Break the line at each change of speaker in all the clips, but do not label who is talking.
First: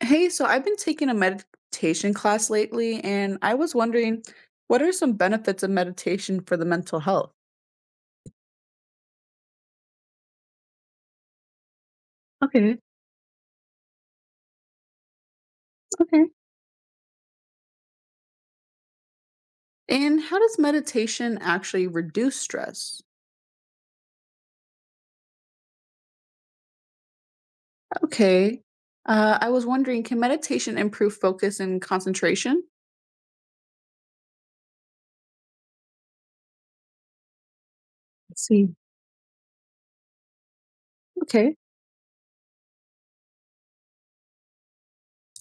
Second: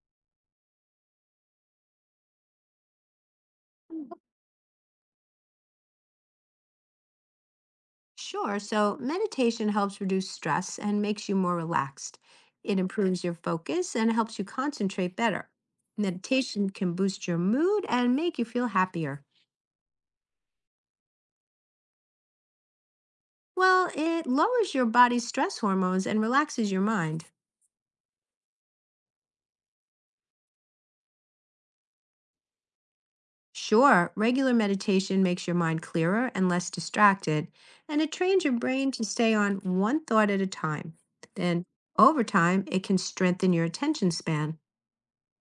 Hey, so I've been taking a meditation class lately, and I was wondering, what are some benefits of meditation for the mental health?
Sure. So meditation helps reduce stress and makes you more relaxed. It
Okay,
improves your focus and helps you concentrate better.
okay.
Meditation can boost your mood and make you feel happier.
And how does meditation actually reduce stress?
Well, it lowers your body's stress hormones and relaxes your mind.
Okay. I was wondering, can meditation improve focus and concentration?
Sure, regular meditation makes your mind clearer and less distracted, and it trains
Let's
your
see.
brain to stay on one thought at a time.
Okay.
Then, over time, it can strengthen your attention span.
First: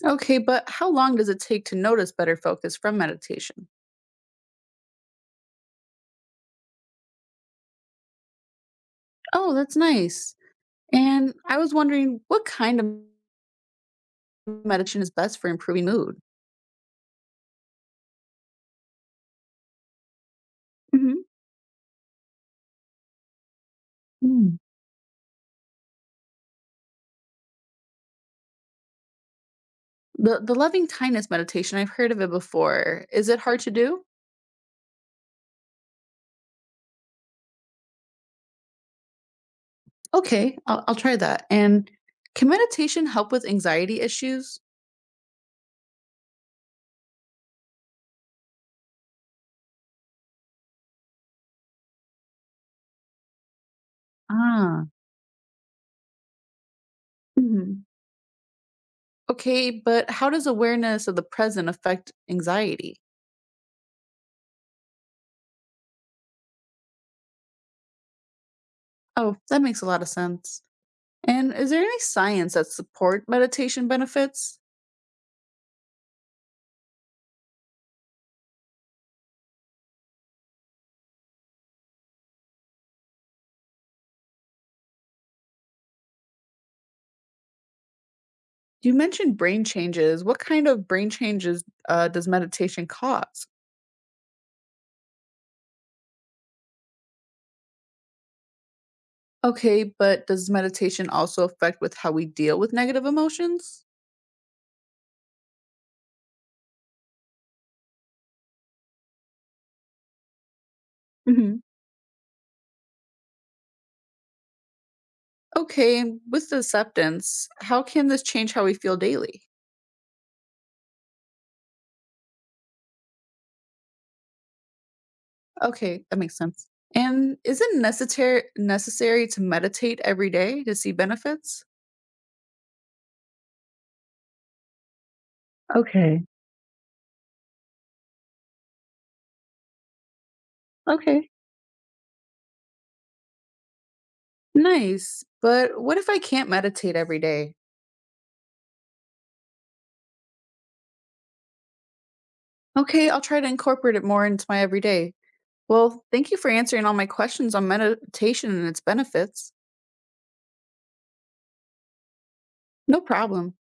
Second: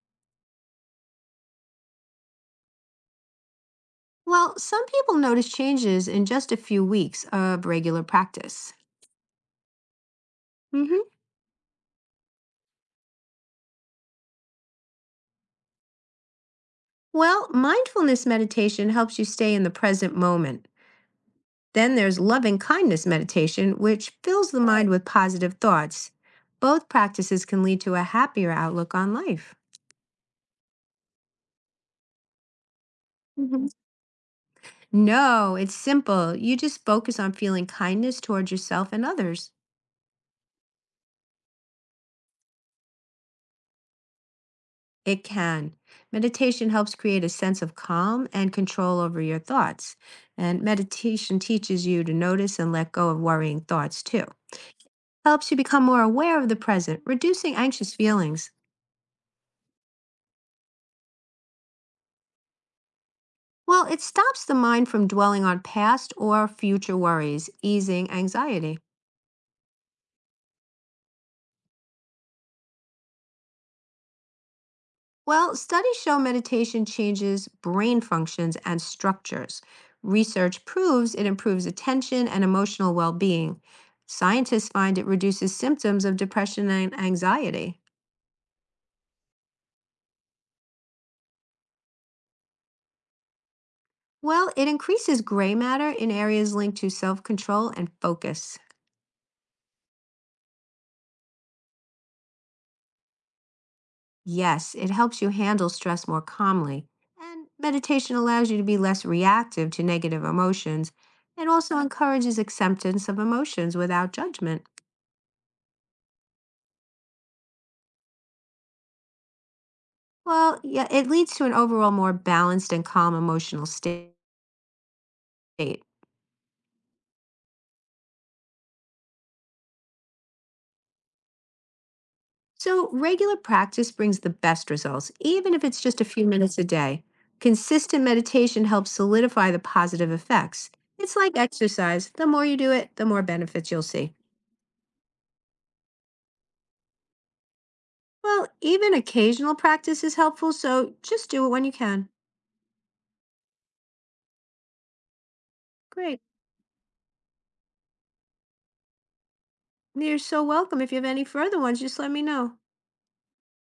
Okay, but how long does it take to notice better focus from meditation?
Well, some people notice changes in just a few weeks of regular practice.
Oh, that's nice.
Hmm.
And I was wondering, what kind of meditation is best for improving mood?
Well, mindfulness meditation helps you stay in the present moment. Then there's loving kindness meditation, which fills
Hmm.
the mind with positive thoughts. Both practices can lead to a happier outlook on life.
The loving kindness meditation, I've heard of it before. Is it hard
Hmm.
to do?
No, it's simple. You just focus on feeling kindness towards yourself and others.
Okay, I'll try that. And can meditation help with anxiety issues?
It can. Meditation helps create a sense of calm and control over your thoughts. And meditation teaches you to notice and let go of worrying thoughts too.
Ah.
Helps you become more aware of the present, reducing
Mhm.
anxious feelings.
Okay, but how does awareness of the present affect anxiety?
Well, it stops the mind from dwelling on past or future worries, easing anxiety.
Oh, that makes a lot of sense. And is there any science that support meditation benefits?
Well, studies show meditation changes brain functions and structures. Research proves it improves attention and emotional well being. Scientists find it reduces symptoms of depression and anxiety.
You mentioned brain changes. What kind of brain changes does meditation cause?
Well, it increases gray matter in areas linked to self control and focus.
Okay, but does meditation also affect with how we deal with negative emotions?
Yes, it helps you handle stress more calmly. And meditation allows you to be less reactive to negative emotions and
Mhm.
also encourages acceptance of emotions without judgment.
Okay, and with the acceptance, how can this change how we feel daily?
Well, yeah, it leads to an overall more balanced and calm emotional state.
Okay, that makes sense. And is it necessary to meditate every day to see benefits?
So, regular practice brings the best results, even if it's just a
Okay.
few minutes a day. Consistent meditation helps solidify the positive effects. It's
Okay.
like exercise. The more you do it, the more benefits you'll see.
Nice. But what if I can't meditate every day?
Well, even occasional practice is helpful, so just do it when you can.
Okay, I'll try to incorporate it more into my everyday. Well,
Great.
thank you for answering all my questions on meditation and its benefits.
You're so welcome. If you have any further ones, just let me know.
No problem.